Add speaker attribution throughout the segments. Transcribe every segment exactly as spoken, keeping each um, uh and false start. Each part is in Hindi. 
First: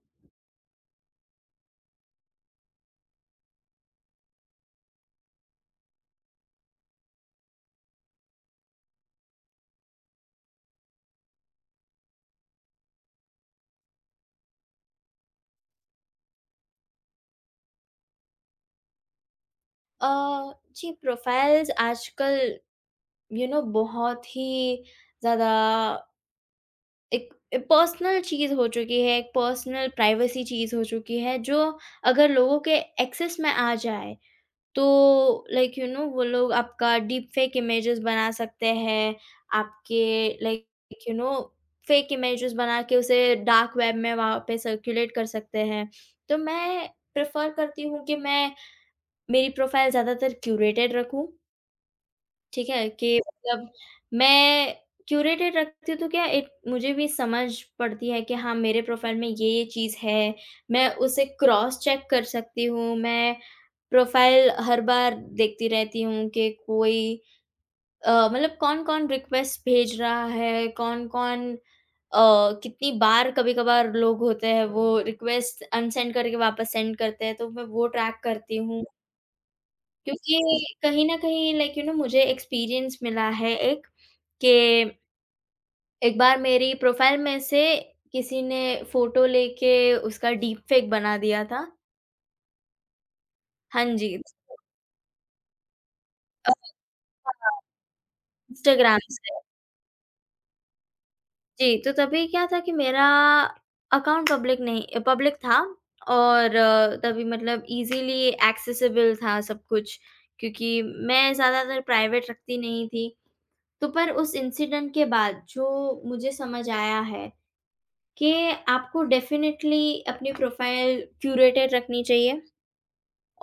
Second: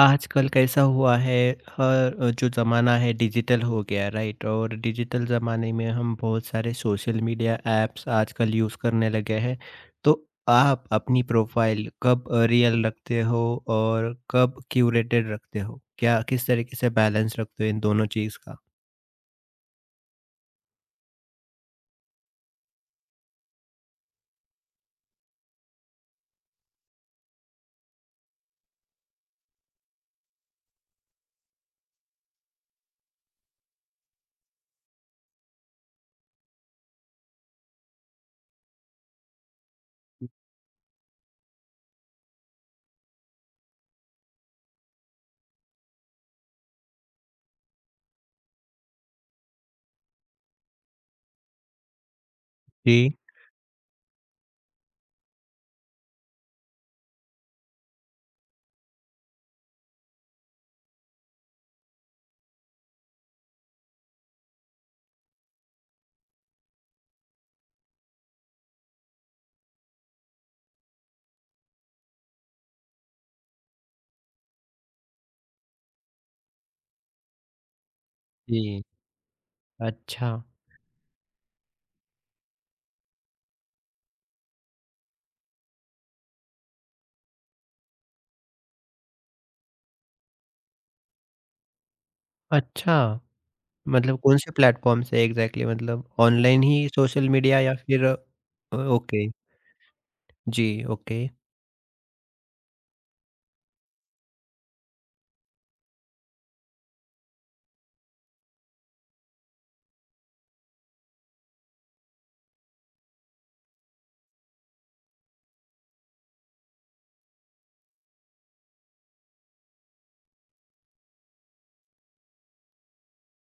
Speaker 1: आजकल कैसा हुआ है? हर अ, जो ज़माना है डिजिटल हो गया, राइट? और डिजिटल ज़माने में हम बहुत सारे सोशल मीडिया ऐप्स आजकल यूज़ करने लगे हैं। तो आप अपनी प्रोफाइल कब रियल रखते हो और कब क्यूरेटेड रखते हो? क्या किस तरीके से बैलेंस रखते हो इन दोनों चीज़ का?
Speaker 2: अ, जी, प्रोफ़ाइल्स आजकल यू नो बहुत ही ज़्यादा एक पर्सनल चीज़ हो चुकी है, एक पर्सनल प्राइवेसी चीज़ हो चुकी है, जो अगर लोगों के एक्सेस में आ जाए तो लाइक यू नो वो लोग आपका डीप फेक इमेजेस बना सकते हैं, आपके like you know fake images बना के उसे डार्क वेब में वहाँ पे सर्कुलेट कर सकते हैं। तो मैं प्रेफ़र करती हूँ कि मैं मेरी प्रोफ़ाइल ज़्यादातर क्यूरेटेड रखूँ। ठीक है?
Speaker 1: जी।
Speaker 2: कि मतलब मैं क्यूरेटेड रखती हूँ तो क्या एक मुझे भी समझ पड़ती है कि हाँ, मेरे प्रोफ़ाइल में ये-ये चीज़ है, मैं उसे क्रॉस चेक कर सकती हूँ, मैं प्रोफ़ाइल हर बार देखती रहती हूँ कि कोई अ, मतलब कौन-कौन रिक्वेस्ट भेज रहा है, कौन-कौन अ, कितनी बार, कभी-कभार लोग होते हैं वो रिक्वेस्ट अनसेंड करके वापस सेंड करते हैं, तो मैं वो ट्रैक करती
Speaker 1: जी।
Speaker 2: हूँ।
Speaker 1: अच्छा।
Speaker 2: क्योंकि कहीं न कहीं लाइक यू नो मुझे एक्सपीरियंस मिला है एक, कि एक बार मेरी प्रोफ़ाइल में से किसी ने फ़ोटो लेके उसका डीप फेक बना दिया था।
Speaker 1: अच्छा,
Speaker 2: हाँ जी।
Speaker 1: मतलब कौन से
Speaker 2: तो
Speaker 1: प्लेटफॉर्म से एग्जैक्टली exactly? मतलब
Speaker 2: अ,
Speaker 1: ऑनलाइन ही सोशल
Speaker 2: हाँ,
Speaker 1: मीडिया या फिर अ,
Speaker 2: इंस्टाग्राम
Speaker 1: ओके।
Speaker 2: से।
Speaker 1: जी। ओके।
Speaker 2: जी, तो तभी क्या था कि मेरा अकाउंट पब्लिक नहीं, पब्लिक था, और अ, तभी मतलब ईज़िली एक्सेसिबल था सब कुछ, क्योंकि मैं ज़्यादातर प्राइवेट रखती नहीं थी। तो पर उस इंसिडेंट के बाद जो मुझे समझ आया है कि आपको डेफ़िनेटली अपनी प्रोफ़ाइल क्यूरेटेड रखनी चाहिए,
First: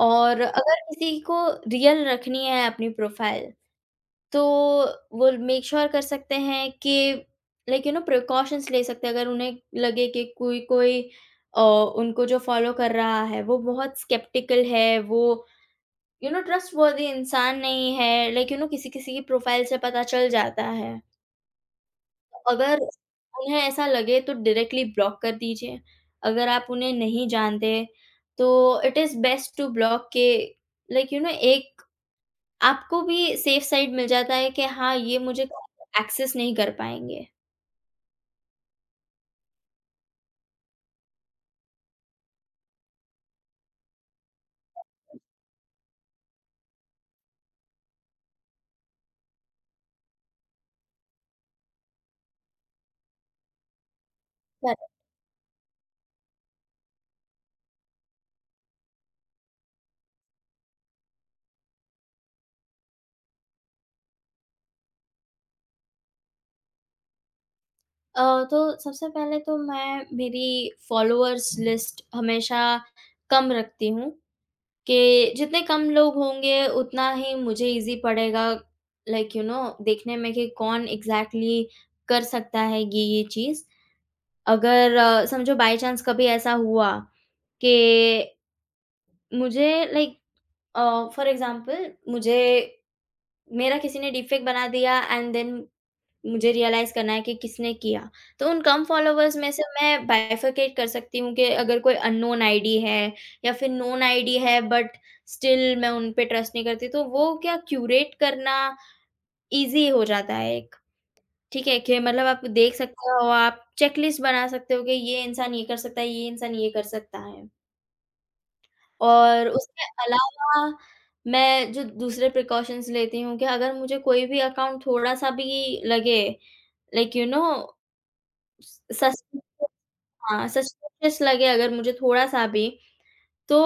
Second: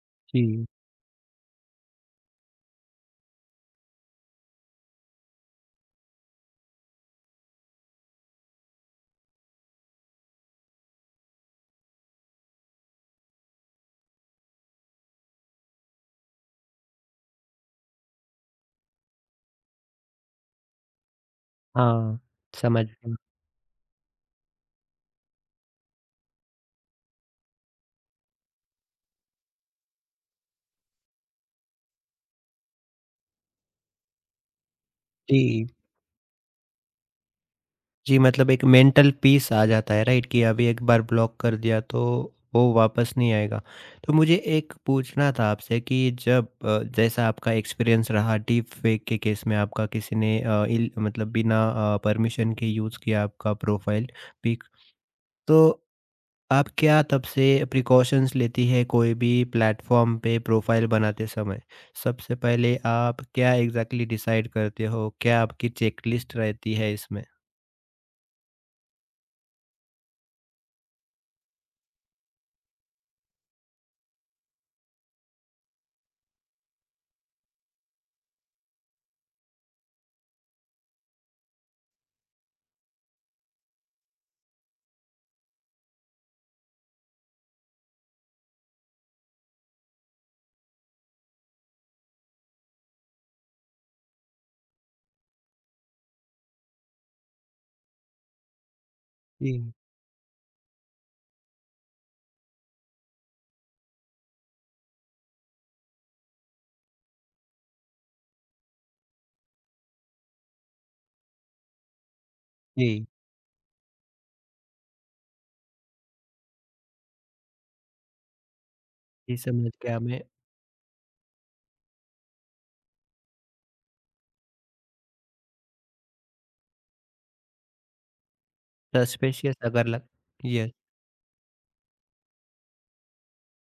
Speaker 2: और
Speaker 1: जी।
Speaker 2: अगर किसी को रियल रखनी है अपनी प्रोफ़ाइल, तो वो मेक श्योर sure कर सकते हैं कि लाइक यू नो प्रिकॉशंस ले सकते हैं। अगर उन्हें लगे कि कोई कोई अ, उनको जो फ़ॉलो कर रहा है, वो बहुत स्केप्टिकल है, वो यू नो ट्रस्टवर्थी इंसान नहीं है, लाइक यू नो किसी-किसी की प्रोफ़ाइल से पता चल जाता है।
Speaker 1: हाँ,
Speaker 2: अगर
Speaker 1: समझ गया।
Speaker 2: उन्हें ऐसा लगे तो डायरेक्टली ब्लॉक कर दीजिए। अगर आप उन्हें नहीं जानते, तो it is best to block के, लाइक यू नो एक आपको भी सेफ साइड मिल जाता है कि हाँ, ये मुझे
Speaker 1: जी।
Speaker 2: एक्सेस नहीं कर पाएँगे।
Speaker 1: जी, मतलब एक मेंटल पीस आ जाता है, राइट? कि अभी एक बार ब्लॉक कर दिया तो वो वापस नहीं आएगा। तो मुझे एक पूछना था आपसे कि जब अ, जैसा आपका एक्सपीरियंस रहा डीपफेक के केस में, आपका किसी ने अ, इल मतलब बिना अ, परमिशन के यूज़ किया आपका प्रोफाइल पिक,
Speaker 2: पर
Speaker 1: तो आप क्या तब से प्रिकॉशंस लेती है कोई भी प्लेटफॉर्म पे प्रोफाइल बनाते समय? सबसे पहले आप क्या एग्ज़ैक्टली डिसाइड करते हो? क्या आपकी चेकलिस्ट रहती है इसमें?
Speaker 2: अ, तो सबसे पहले तो मैं मेरी फॉलोअर्स लिस्ट हमेशा कम रखती हूँ। कि जितने कम लोग होंगे उतना ही मुझे ईज़ी पड़ेगा, लाइक यू नो देखने में कि कौन एग्ज़ैक्टली कर सकता है ये, ये चीज़। अगर अ, समझो बाय चांस कभी ऐसा हुआ कि मुझे लाइक अ, फॉर एग्ज़ाम्पल मुझे मेरा किसी ने डीपफ़ेक बना दिया, एंड देन मुझे रियलाइज़ करना है कि किसने किया। तो उन कम फॉलोवर्स में से
Speaker 1: जी।
Speaker 2: मैं बाइफरकेट कर सकती हूँ कि अगर कोई अननोन आईडी है या फिर नोन आईडी है, बट स्टिल मैं उन पे ट्रस्ट नहीं करती, तो वो क्या क्यूरेट करना ईज़ी हो जाता है एक। ठीक है? कि मतलब आप देख
Speaker 1: जी।
Speaker 2: सकते हो, आप चेकलिस्ट बना सकते हो कि ये इंसान ये कर सकता है, ये इंसान ये कर सकता है।
Speaker 1: जी,
Speaker 2: और
Speaker 1: समझ
Speaker 2: उसके
Speaker 1: गया मैं।
Speaker 2: अलावा, मैं जो दूसरे प्रिकॉशंस लेती हूँ कि अगर मुझे कोई भी अकाउंट थोड़ा-सा भी लगे like you know
Speaker 1: suspicious
Speaker 2: suspicious,
Speaker 1: अगर लग
Speaker 2: हाँ,
Speaker 1: यस।
Speaker 2: सस्पिशियस लगे अगर मुझे थोड़ा-सा भी, तो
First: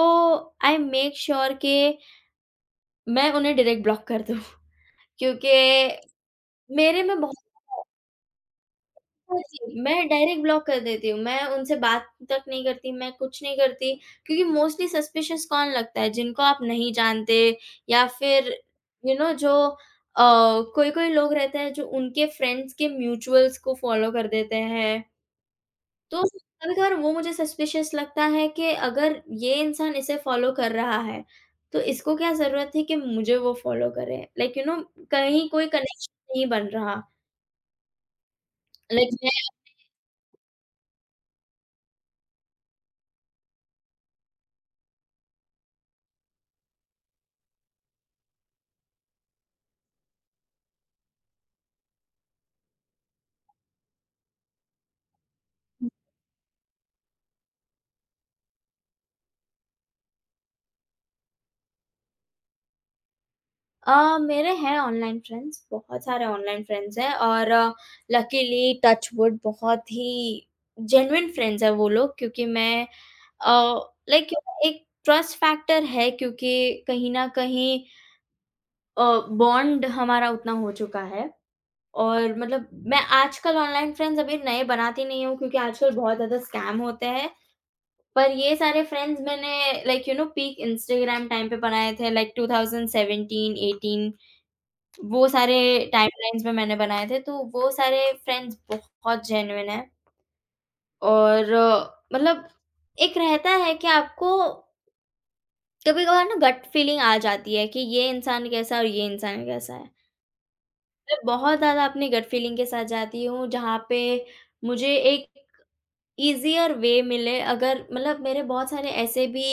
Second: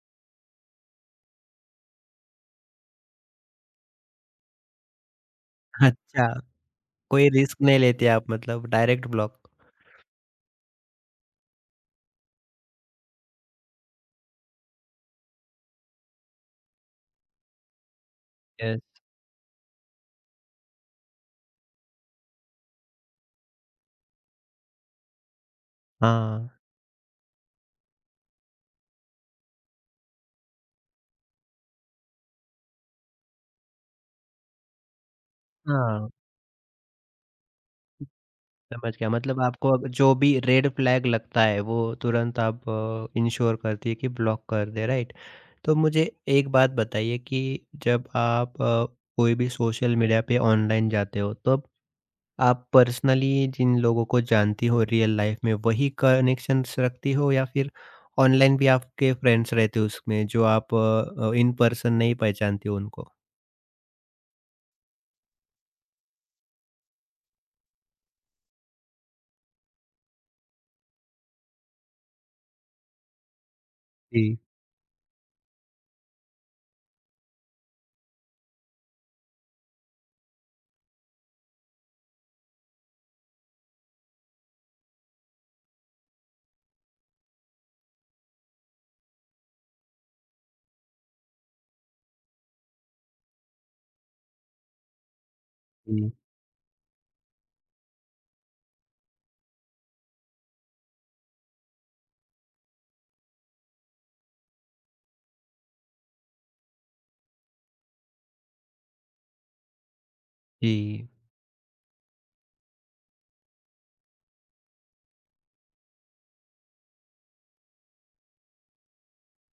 Speaker 2: आई मेक श्योर कि मैं उन्हें डायरेक्ट ब्लॉक कर दूँ। क्योंकि
Speaker 1: अच्छा,
Speaker 2: मेरे में
Speaker 1: कोई
Speaker 2: बहुत
Speaker 1: रिस्क नहीं लेते आप मतलब डायरेक्ट ब्लॉक।
Speaker 2: जी, मैं डायरेक्ट ब्लॉक कर देती हूँ, मैं उनसे बात तक नहीं करती, मैं कुछ नहीं करती, क्योंकि मोस्टली सस्पिशियस कौन लगता है? जिनको आप नहीं जानते, या फिर
Speaker 1: yes.
Speaker 2: You you know know, जो अ, कोई-कोई लोग रहते हैं जो उनके फ्रेंड्स के म्यूचुअल्स को फॉलो कर देते हैं। तो
Speaker 1: हाँ।
Speaker 2: कभी-कभार वो मुझे सस्पिशियस लगता है कि अगर ये इंसान इसे फ़ॉलो कर रहा है, तो इसको क्या ज़रूरत है कि मुझे वो फ़ॉलो करे? लाइक यू नो कहीं कोई
Speaker 1: हाँ,
Speaker 2: कनेक्शन नहीं बन रहा।
Speaker 1: समझ गया
Speaker 2: लाइक मैं
Speaker 1: मतलब आपको अब जो भी रेड फ्लैग लगता है, वो तुरंत आप अ, इंश्योर करती है कि ब्लॉक कर दें, राइट? तो मुझे एक बात बताइए कि जब आप अ, कोई भी सोशल मीडिया पे ऑनलाइन जाते हो, तब आप पर्सनली जिन लोगों को जानती हो रियल लाइफ में, वही कनेक्शंस रखती हो, या फिर ऑनलाइन भी आपके फ्रेंड्स रहते हो उसमें, जो आप अ, इन पर्सन नहीं पहचानती हो उनको?
Speaker 2: अ, मेरे हैं ऑनलाइन फ्रेंड्स, बहुत सारे ऑनलाइन फ्रेंड्स हैं, और लकीली टच वुड बहुत ही जेन्युइन फ्रेंड्स हैं वो लोग, क्योंकि मैं अ, लाइक
Speaker 1: जी।
Speaker 2: एक ट्रस्ट फैक्टर है, क्योंकि कहीं न कहीं अ, बॉन्ड हमारा उतना हो चुका है। और मतलब मैं आजकल ऑनलाइन फ्रेंड्स अभी नए बनाती नहीं हूँ, क्योंकि आजकल बहुत ज़्यादा स्कैम होते हैं। पर ये सारे फ्रेंड्स मैंने like you know peak Instagram time पे बनाए थे, लाइक ट्वेंटी सेवनटीन-एटीन वो सारे
Speaker 1: जी।
Speaker 2: टाइमलाइन्स में मैंने बनाए थे। तो वो सारे फ्रेंड्स बहुत जेन्युइन हैं, और अ, मतलब एक रहता है कि आपको कभी-कभार ना गट फीलिंग आ जाती है कि ये इंसान कैसा है और ये इंसान कैसा है।
Speaker 1: जी।
Speaker 2: मैं बहुत ज़्यादा अपनी गट फीलिंग के साथ जाती हूँ, जहाँ पे मुझे एक ईज़ियर वे मिले। अगर मतलब मेरे बहुत सारे ऐसे भी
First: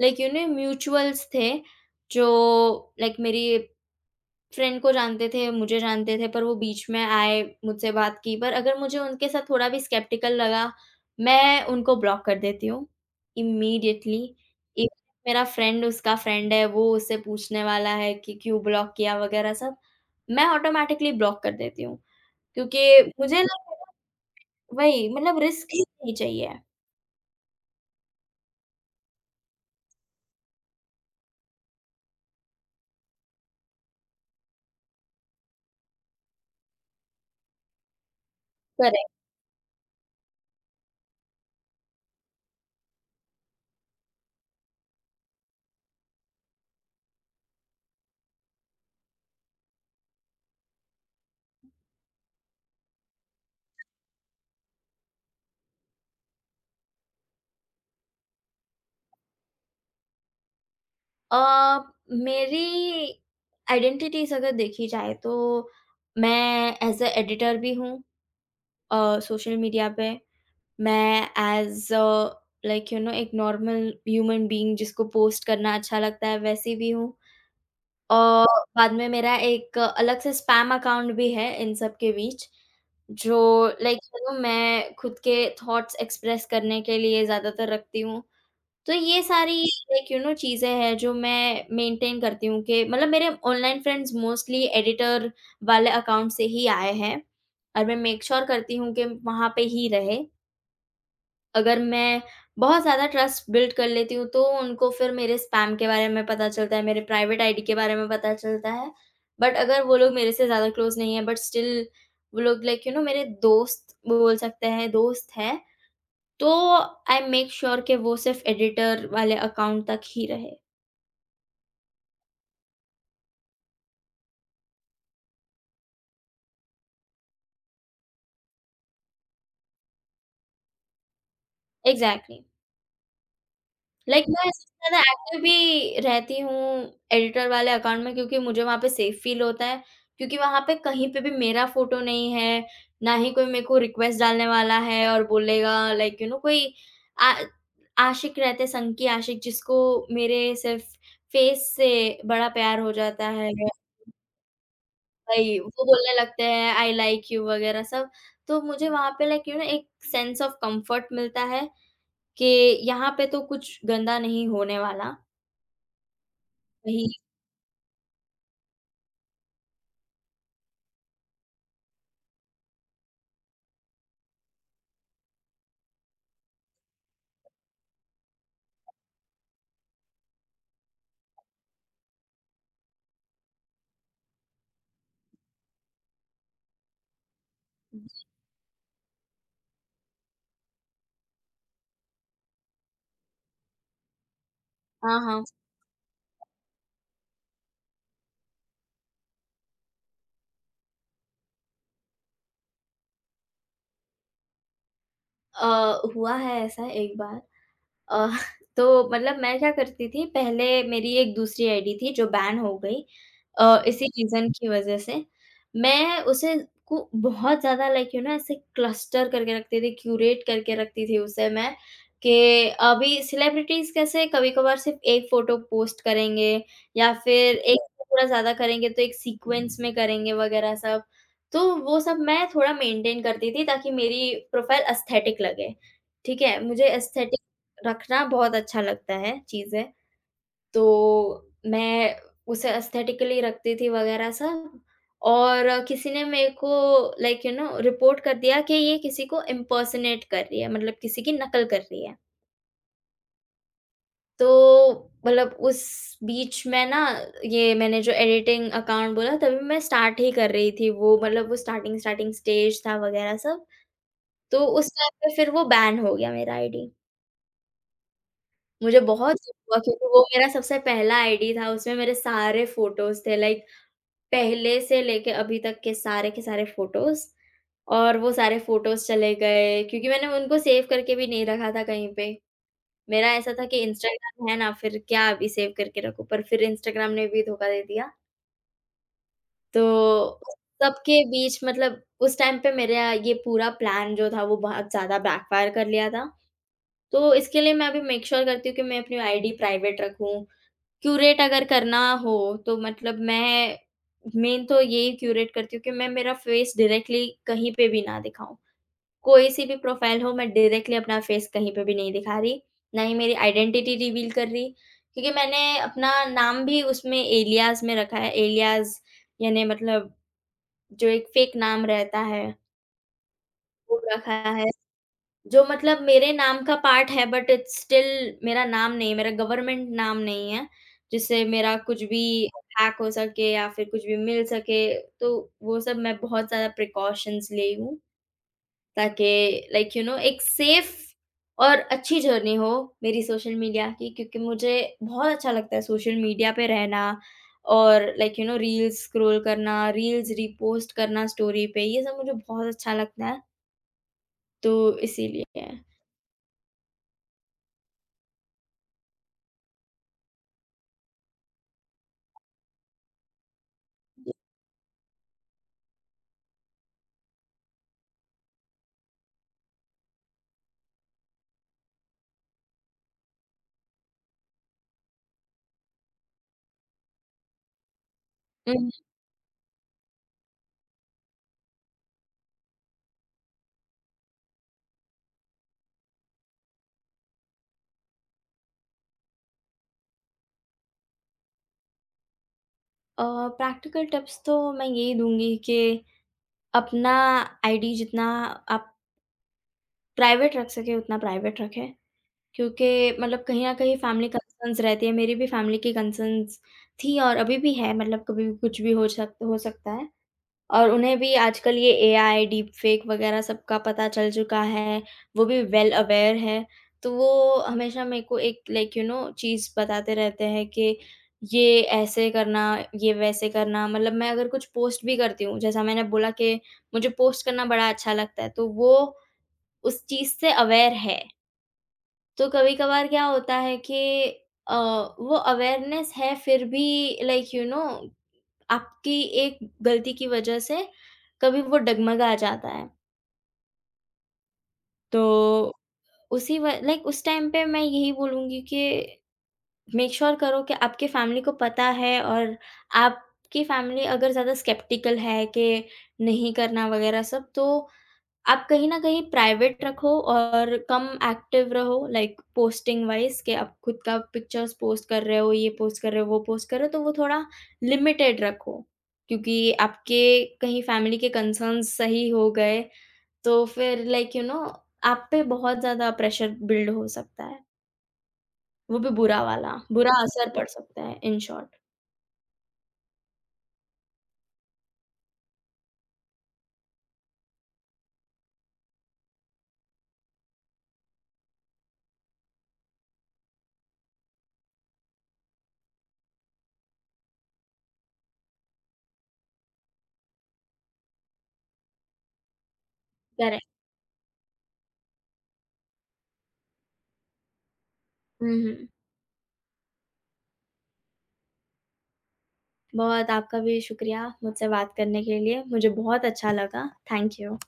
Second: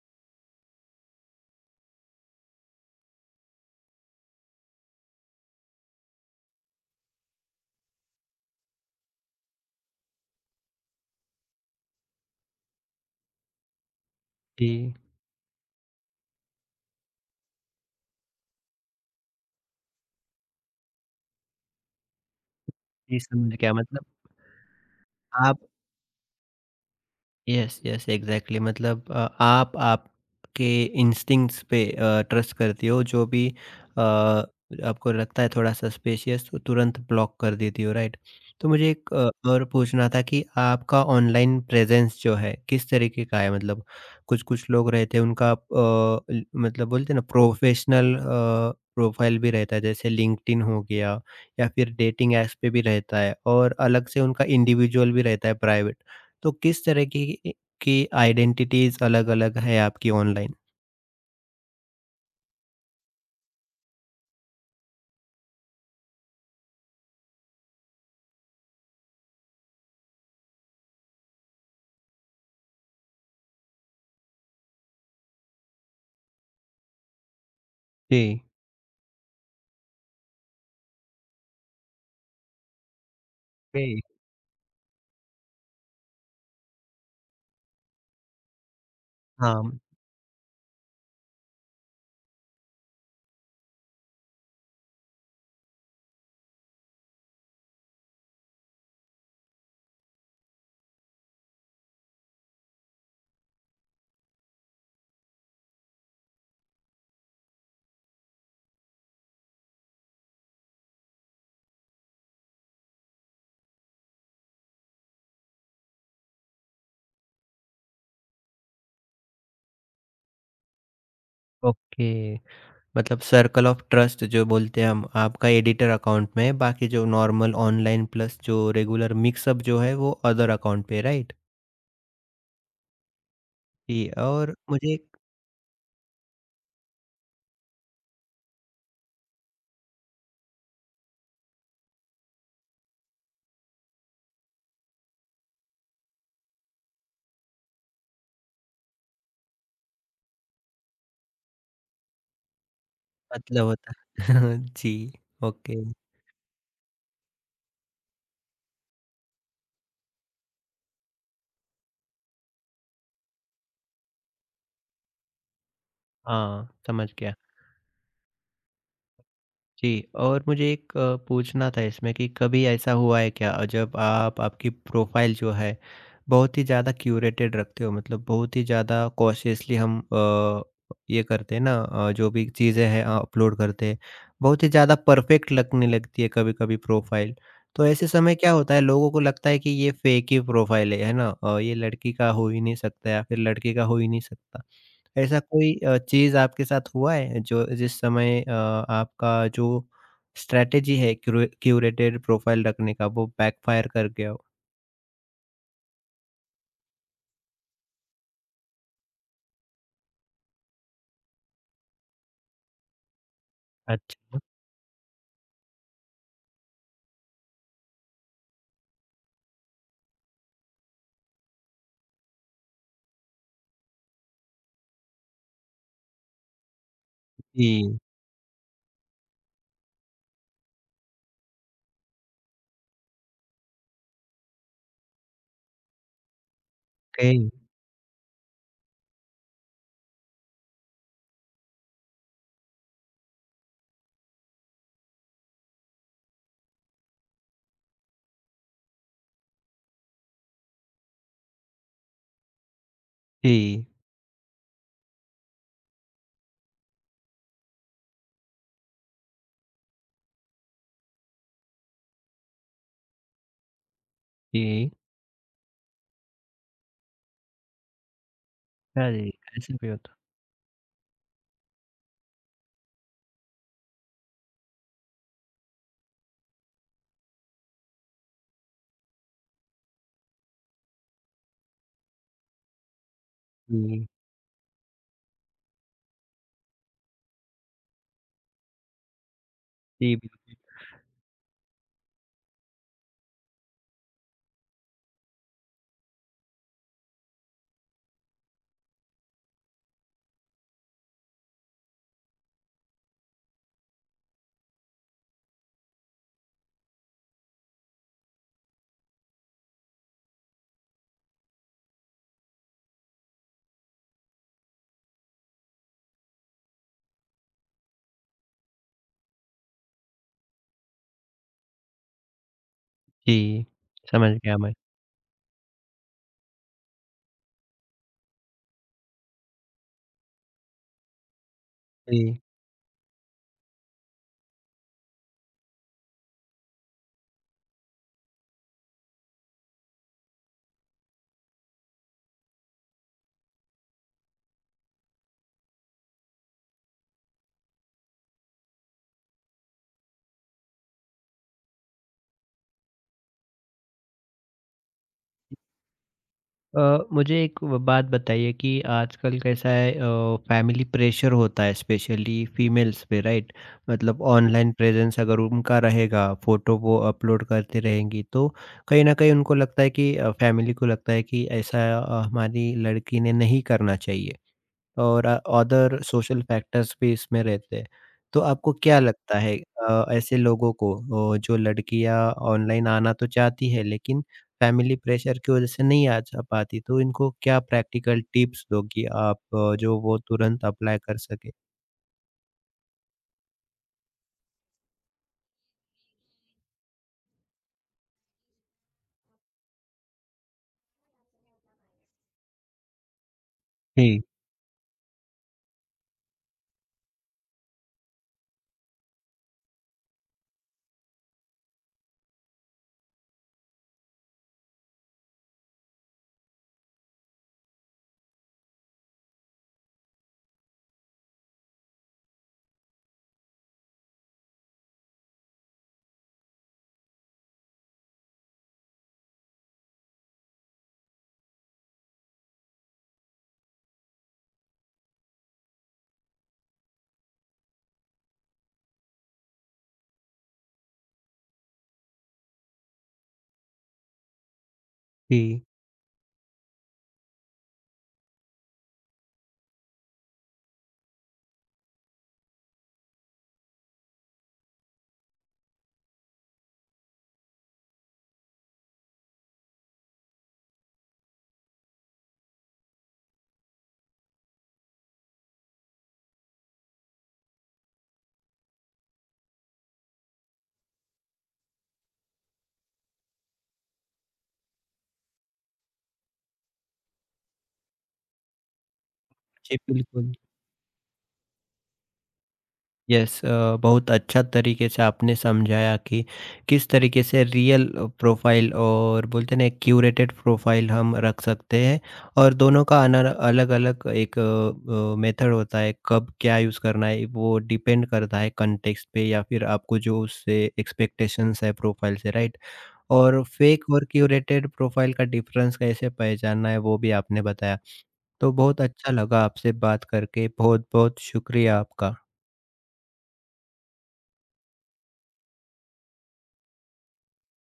Speaker 2: लाइक यू नो म्यूचुअल्स थे जो लाइक मेरी फ्रेंड को जानते थे, मुझे जानते थे, पर वो बीच में आए, मुझसे बात की, पर अगर मुझे उनके साथ थोड़ा भी स्केप्टिकल लगा, मैं उनको ब्लॉक कर देती हूँ इमीडिएटली।
Speaker 1: जी।
Speaker 2: इफ मेरा फ्रेंड उसका फ्रेंड है, वो उससे पूछने वाला है कि क्यों ब्लॉक किया वगैरह सब, मैं ऑटोमैटिकली ब्लॉक कर देती हूँ, क्योंकि
Speaker 1: जी,
Speaker 2: मुझे
Speaker 1: समझ
Speaker 2: ना
Speaker 1: गया मतलब
Speaker 2: वही मतलब
Speaker 1: आप
Speaker 2: रिस्क ही नहीं चाहिए।
Speaker 1: यस यस एग्जैक्टली मतलब अ, आप आपके इंस्टिंक्ट्स पे ट्रस्ट करती हो, जो भी अ, आपको लगता है थोड़ा सस्पिशियस तो तुरंत ब्लॉक कर देती हो, राइट? तो मुझे एक
Speaker 2: करेक्ट।
Speaker 1: अ, और पूछना था कि आपका ऑनलाइन प्रेजेंस जो है किस तरीके का है, मतलब कुछ कुछ लोग रहते हैं उनका अ, ल- मतलब बोलते हैं ना, प्रोफेशनल प्रोफाइल भी रहता है, जैसे लिंक्डइन हो गया या फिर डेटिंग ऐप्स पे भी रहता है, और अलग से उनका इंडिविजुअल भी रहता है प्राइवेट। तो किस तरह की ए की आइडेंटिटीज़ अलग-अलग है आपकी ऑनलाइन?
Speaker 2: अ, मेरी आइडेंटिटीज़ अगर देखी जाए तो मैं एज़ अ एडिटर भी हूँ अ, सोशल मीडिया पे। मैं as a, like you know एक नॉर्मल ह्यूमन बीइंग जिसको पोस्ट करना अच्छा लगता है, वैसी भी हूँ।
Speaker 1: जी।
Speaker 2: और बाद में मेरा एक अलग से स्पैम अकाउंट भी है इन सब के बीच, जो लाइक
Speaker 1: पे
Speaker 2: यू नो मैं खुद के थॉट्स एक्सप्रेस करने के लिए ज़्यादातर रखती हूँ। तो ये सारी
Speaker 1: हाँ।
Speaker 2: लाइक यू नो चीज़ें हैं जो मैं मेंटेन करती हूँ, कि मतलब मेरे ऑनलाइन फ्रेंड्स मोस्टली एडिटर वाले अकाउंट से ही आए हैं, और मैं मेक श्योर करती हूँ कि वहाँ पे ही रहे। अगर मैं बहुत ज़्यादा ट्रस्ट बिल्ड कर लेती हूँ तो उनको फिर मेरे स्पैम के बारे में पता चलता है, मेरे प्राइवेट आईडी के बारे में पता चलता है। बट अगर वो लोग मेरे से ज़्यादा क्लोज़ नहीं है, बट स्टिल वो लोग लाइक यू नो मेरे दोस्त बोल सकते हैं, दोस्त हैं। तो आई मेक श्योर कि वो सिर्फ़ एडिटर वाले अकाउंट तक ही रहे।
Speaker 1: ओके। मतलब सर्कल ऑफ ट्रस्ट जो बोलते हैं हम, आपका एडिटर अकाउंट में है, बाकी जो नॉर्मल ऑनलाइन प्लस जो रेगुलर मिक्सअप जो है वो अदर अकाउंट पे, राइट?
Speaker 2: एग्ज़ैक्टली।
Speaker 1: जी,
Speaker 2: लाइक मैं
Speaker 1: और
Speaker 2: सबसे
Speaker 1: मुझे
Speaker 2: ज़्यादा
Speaker 1: एक
Speaker 2: एक्टिव भी रहती हूँ एडिटर वाले अकाउंट में, क्योंकि मुझे वहाँ पे सेफ़ फ़ील होता है, क्योंकि वहाँ पे कहीं पे भी मेरा फ़ोटो नहीं है, ना ही कोई मेरे को रिक्वेस्ट डालने वाला है और बोलेगा लाइक यू नो कोई आ आशिक रहते संग की आशिक, जिसको मेरे सिर्फ़ फ़ेस से बड़ा प्यार हो जाता है।
Speaker 1: मतलब होता है जी।
Speaker 2: वही,
Speaker 1: ओके।
Speaker 2: वो बोलने लगते हैं आई लाइक यू वगैरह सब, तो मुझे वहाँ पे लाइक यू नो एक सेंस ऑफ कम्फर्ट मिलता है कि यहाँ पे तो कुछ गंदा नहीं होने वाला।
Speaker 1: हाँ, समझ
Speaker 2: वही
Speaker 1: गया। जी, और मुझे एक अ, पूछना था इसमें कि कभी ऐसा हुआ है क्या जब आप आपकी प्रोफ़ाइल जो है बहुत ही ज़्यादा क्यूरेटेड रखते हो, मतलब बहुत ही ज़्यादा कॉशियसली हम अ, ये करते हैं ना अ, जो भी चीज़ें हैं अपलोड करते हैं, बहुत ही ज़्यादा परफेक्ट लगने लगती है कभी-कभी प्रोफ़ाइल। तो ऐसे समय क्या होता है, लोगों को लगता है कि ये फेक ही प्रोफ़ाइल है, है ना? अ, ये लड़की का हो ही नहीं सकता या फिर लड़के का हो ही नहीं सकता।
Speaker 2: हाँ,
Speaker 1: ऐसा
Speaker 2: हाँ।
Speaker 1: कोई अ, चीज़ आपके साथ हुआ है जो जिस समय अ, आपका जो स्ट्रैटेजी है क्यूरे क्यूरेटेड प्रोफाइल रखने का वो बैकफायर कर गया हो?
Speaker 2: अ, हुआ है ऐसा एक बार। अ, तो मतलब मैं क्या करती थी, पहले मेरी एक दूसरी आईडी थी जो बैन हो गई अ, इसी
Speaker 1: अच्छा।
Speaker 2: रीज़न की वज़ह से। मैं उसे को बहुत ज़्यादा लाइक यू नो ऐसे क्लस्टर करके रखती थी, क्यूरेट करके रखती थी उसे मैं, कि अभी सेलिब्रिटीज़ कैसे कभी-कभार सिर्फ़ एक फ़ोटो पोस्ट करेंगे या फिर एक
Speaker 1: जी।
Speaker 2: से थोड़ा ज़्यादा करेंगे तो एक सीक्वेंस में करेंगे वग़ैरह सब। तो वो सब मैं थोड़ा मेंटेन करती थी ताकि मेरी प्रोफ़ाइल एस्थेटिक लगे, ठीक है? मुझे एस्थेटिक
Speaker 1: कई
Speaker 2: रखना बहुत अच्छा लगता है चीज़ें, तो मैं उसे एस्थेटिकली रखती थी वग़ैरह सब, और किसी ने मेरे को लाइक यू नो रिपोर्ट कर दिया कि ये किसी को इम्पर्सनेट कर रही है, मतलब किसी की नकल कर रही है।
Speaker 1: जी।
Speaker 2: तो मतलब उस बीच में ना, ये मैंने जो एडिटिंग अकाउंट बोला तभी मैं स्टार्ट ही कर रही थी, वो मतलब वो स्टार्टिंग स्टार्टिंग स्टेज था वग़ैरह सब, तो उस
Speaker 1: जी।
Speaker 2: टाइम पे फिर वो बैन हो गया मेरा आईडी। मुझे
Speaker 1: अरे!
Speaker 2: बहुत दुःख
Speaker 1: ऐसा
Speaker 2: हुआ
Speaker 1: भी
Speaker 2: क्योंकि
Speaker 1: होता
Speaker 2: वो मेरा सबसे पहला आईडी था, उसमें मेरे सारे फ़ोटोज़ थे, लाइक पहले से लेके अभी तक के सारे के सारे फ़ोटोज़, और वो सारे फ़ोटोज़ चले गए क्योंकि मैंने उनको सेव करके भी नहीं रखा था कहीं पे। मेरा ऐसा था कि
Speaker 1: जी।
Speaker 2: इंस्टाग्राम है ना, फिर क्या अभी सेव करके रखूँ, पर फिर इंस्टाग्राम ने भी धोखा दे दिया। तो
Speaker 1: जी, बिल
Speaker 2: उस सबके बीच मतलब उस टाइम पे मेरा ये पूरा प्लान जो था वो बहुत ज़्यादा बैकफ़ायर कर लिया था। तो इसके लिए मैं अभी मेक श्योर करती हूँ कि मैं अपनी आईडी प्राइवेट रखूँ। क्यूरेट अगर करना हो तो मतलब मैं मेन तो यही क्यूरेट करती हूँ कि मैं मेरा फेस डायरेक्टली कहीं पे भी ना दिखाऊँ। कोई सी भी प्रोफ़ाइल हो, मैं डायरेक्टली अपना फेस कहीं पे भी नहीं दिखा रही, ना ही मेरी आइडेंटिटी रिवील कर रही। क्योंकि मैंने अपना नाम भी उसमें एलियास में रखा है, एलियास यानी मतलब जो एक फ़ेक नाम रहता है,
Speaker 1: जी,
Speaker 2: वो
Speaker 1: समझ
Speaker 2: रखा
Speaker 1: गया
Speaker 2: है।
Speaker 1: मैं।
Speaker 2: जो मतलब मेरे नाम का पार्ट है, बट इट्स स्टिल मेरा नाम नहीं है, मेरा गवर्नमेंट नाम नहीं है, जिससे मेरा कुछ भी
Speaker 1: जी।
Speaker 2: हैक हो सके या फिर कुछ भी मिल सके, तो वो सब मैं बहुत ज़्यादा प्रिकॉशंस ली हूँ, ताकि लाइक यू नो एक सेफ और अच्छी जर्नी हो मेरी सोशल मीडिया की, क्योंकि मुझे बहुत अच्छा लगता है सोशल मीडिया पे रहना, और like you know reels scroll करना, रील्स रीपोस्ट करना स्टोरी पे, ये सब मुझे बहुत अच्छा लगता है, तो इसीलिए।
Speaker 1: अ, मुझे एक व बात बताइए कि आजकल कैसा है, अ, फैमिली प्रेशर होता है स्पेशली फीमेल्स पे, राइट? मतलब
Speaker 2: जी।
Speaker 1: ऑनलाइन प्रेजेंस अगर उनका रहेगा, फोटो वो अपलोड करती रहेंगी, तो कहीं ना कहीं उनको लगता है कि अ, फैमिली को लगता है कि ऐसा अ, हमारी लड़की ने नहीं करना चाहिए और अदर सोशल फैक्टर्स भी इसमें रहते हैं। तो आपको
Speaker 2: हुँ।
Speaker 1: क्या लगता है, अ, ऐसे लोगों को अ, जो लड़कियां ऑनलाइन आना तो चाहती है लेकिन फैमिली प्रेशर की वजह से नहीं आ जा पाती, तो इनको क्या प्रैक्टिकल टिप्स दोगी आप अ, जो वो तुरंत अप्लाई कर सके?
Speaker 2: अ, प्रैक्टिकल टिप्स तो मैं यही दूँगी कि अपना आईडी जितना आप प्राइवेट रख सकें उतना प्राइवेट रखें, क्योंकि मतलब कहीं न कहीं
Speaker 1: जी।
Speaker 2: फैमिली कंसर्न्स रहती है, मेरी भी फैमिली की कंसर्न्स थी और अभी भी है, मतलब कभी भी कुछ भी हो सक हो सकता है। और उन्हें भी आजकल ये एआई, डीप फेक वगैरह सबका पता चल चुका है, वो भी वेल अवेयर है। तो वो हमेशा मेरे को एक लाइक यू नो चीज़ बताते रहते हैं कि ये ऐसे करना, ये वैसे करना, मतलब मैं अगर कुछ पोस्ट भी करती हूँ, जैसा मैंने बोला कि मुझे पोस्ट करना बड़ा अच्छा लगता है, तो वो उस चीज़ से अवेयर है। तो कभी-कभार क्या होता है कि अ, वो अवेयरनेस है फिर भी लाइक यू नो आपकी एक गलती की वजह से कभी वो डगमगा जाता है।
Speaker 1: जी।
Speaker 2: तो उसी व लाइक उस टाइम पे मैं यही बोलूँगी कि मेक श्योर sure करो कि आपके फैमिली को पता है, और आपकी फैमिली अगर ज़्यादा स्केप्टिकल है कि नहीं करना वगैरह सब, तो आप कहीं न कहीं प्राइवेट रखो और कम एक्टिव रहो, लाइक पोस्टिंग वाइज़ कि आप खुद का पिक्चर्स पोस्ट कर रहे हो, ये पोस्ट कर रहे हो, वो पोस्ट कर रहे हो, तो वो थोड़ा लिमिटेड रखो। क्योंकि आपके कहीं फैमिली के कंसर्न्स सही हो गए, तो फिर लाइक यू नो आप पे बहुत ज़्यादा प्रेशर बिल्ड हो सकता है। वो भी बुरा वाला,
Speaker 1: जी,
Speaker 2: बुरा
Speaker 1: बिल्कुल।
Speaker 2: असर पड़ सकता है इन शॉर्ट।
Speaker 1: यस, अ, बहुत अच्छा तरीके से आपने समझाया कि किस तरीके से रियल प्रोफाइल और बोलते हैं ना क्यूरेटेड प्रोफाइल हम रख सकते हैं, और दोनों का अलग अलग एक मेथड होता है, कब क्या यूज़ करना है वो डिपेंड करता है कंटेक्स्ट पे या फिर आपको जो उससे एक्सपेक्टेशंस है प्रोफाइल से, राइट? और
Speaker 2: करेक्ट।
Speaker 1: फेक और क्यूरेटेड प्रोफाइल का डिफरेंस कैसे पहचानना है वो भी आपने बताया।
Speaker 2: हुँ,
Speaker 1: तो बहुत
Speaker 2: हुँ।
Speaker 1: अच्छा लगा आपसे बात करके, बहुत बहुत शुक्रिया आपका।
Speaker 2: बहुत आपका भी शुक्रिया मुझसे बात करने के लिए, मुझे बहुत अच्छा लगा। Thank you.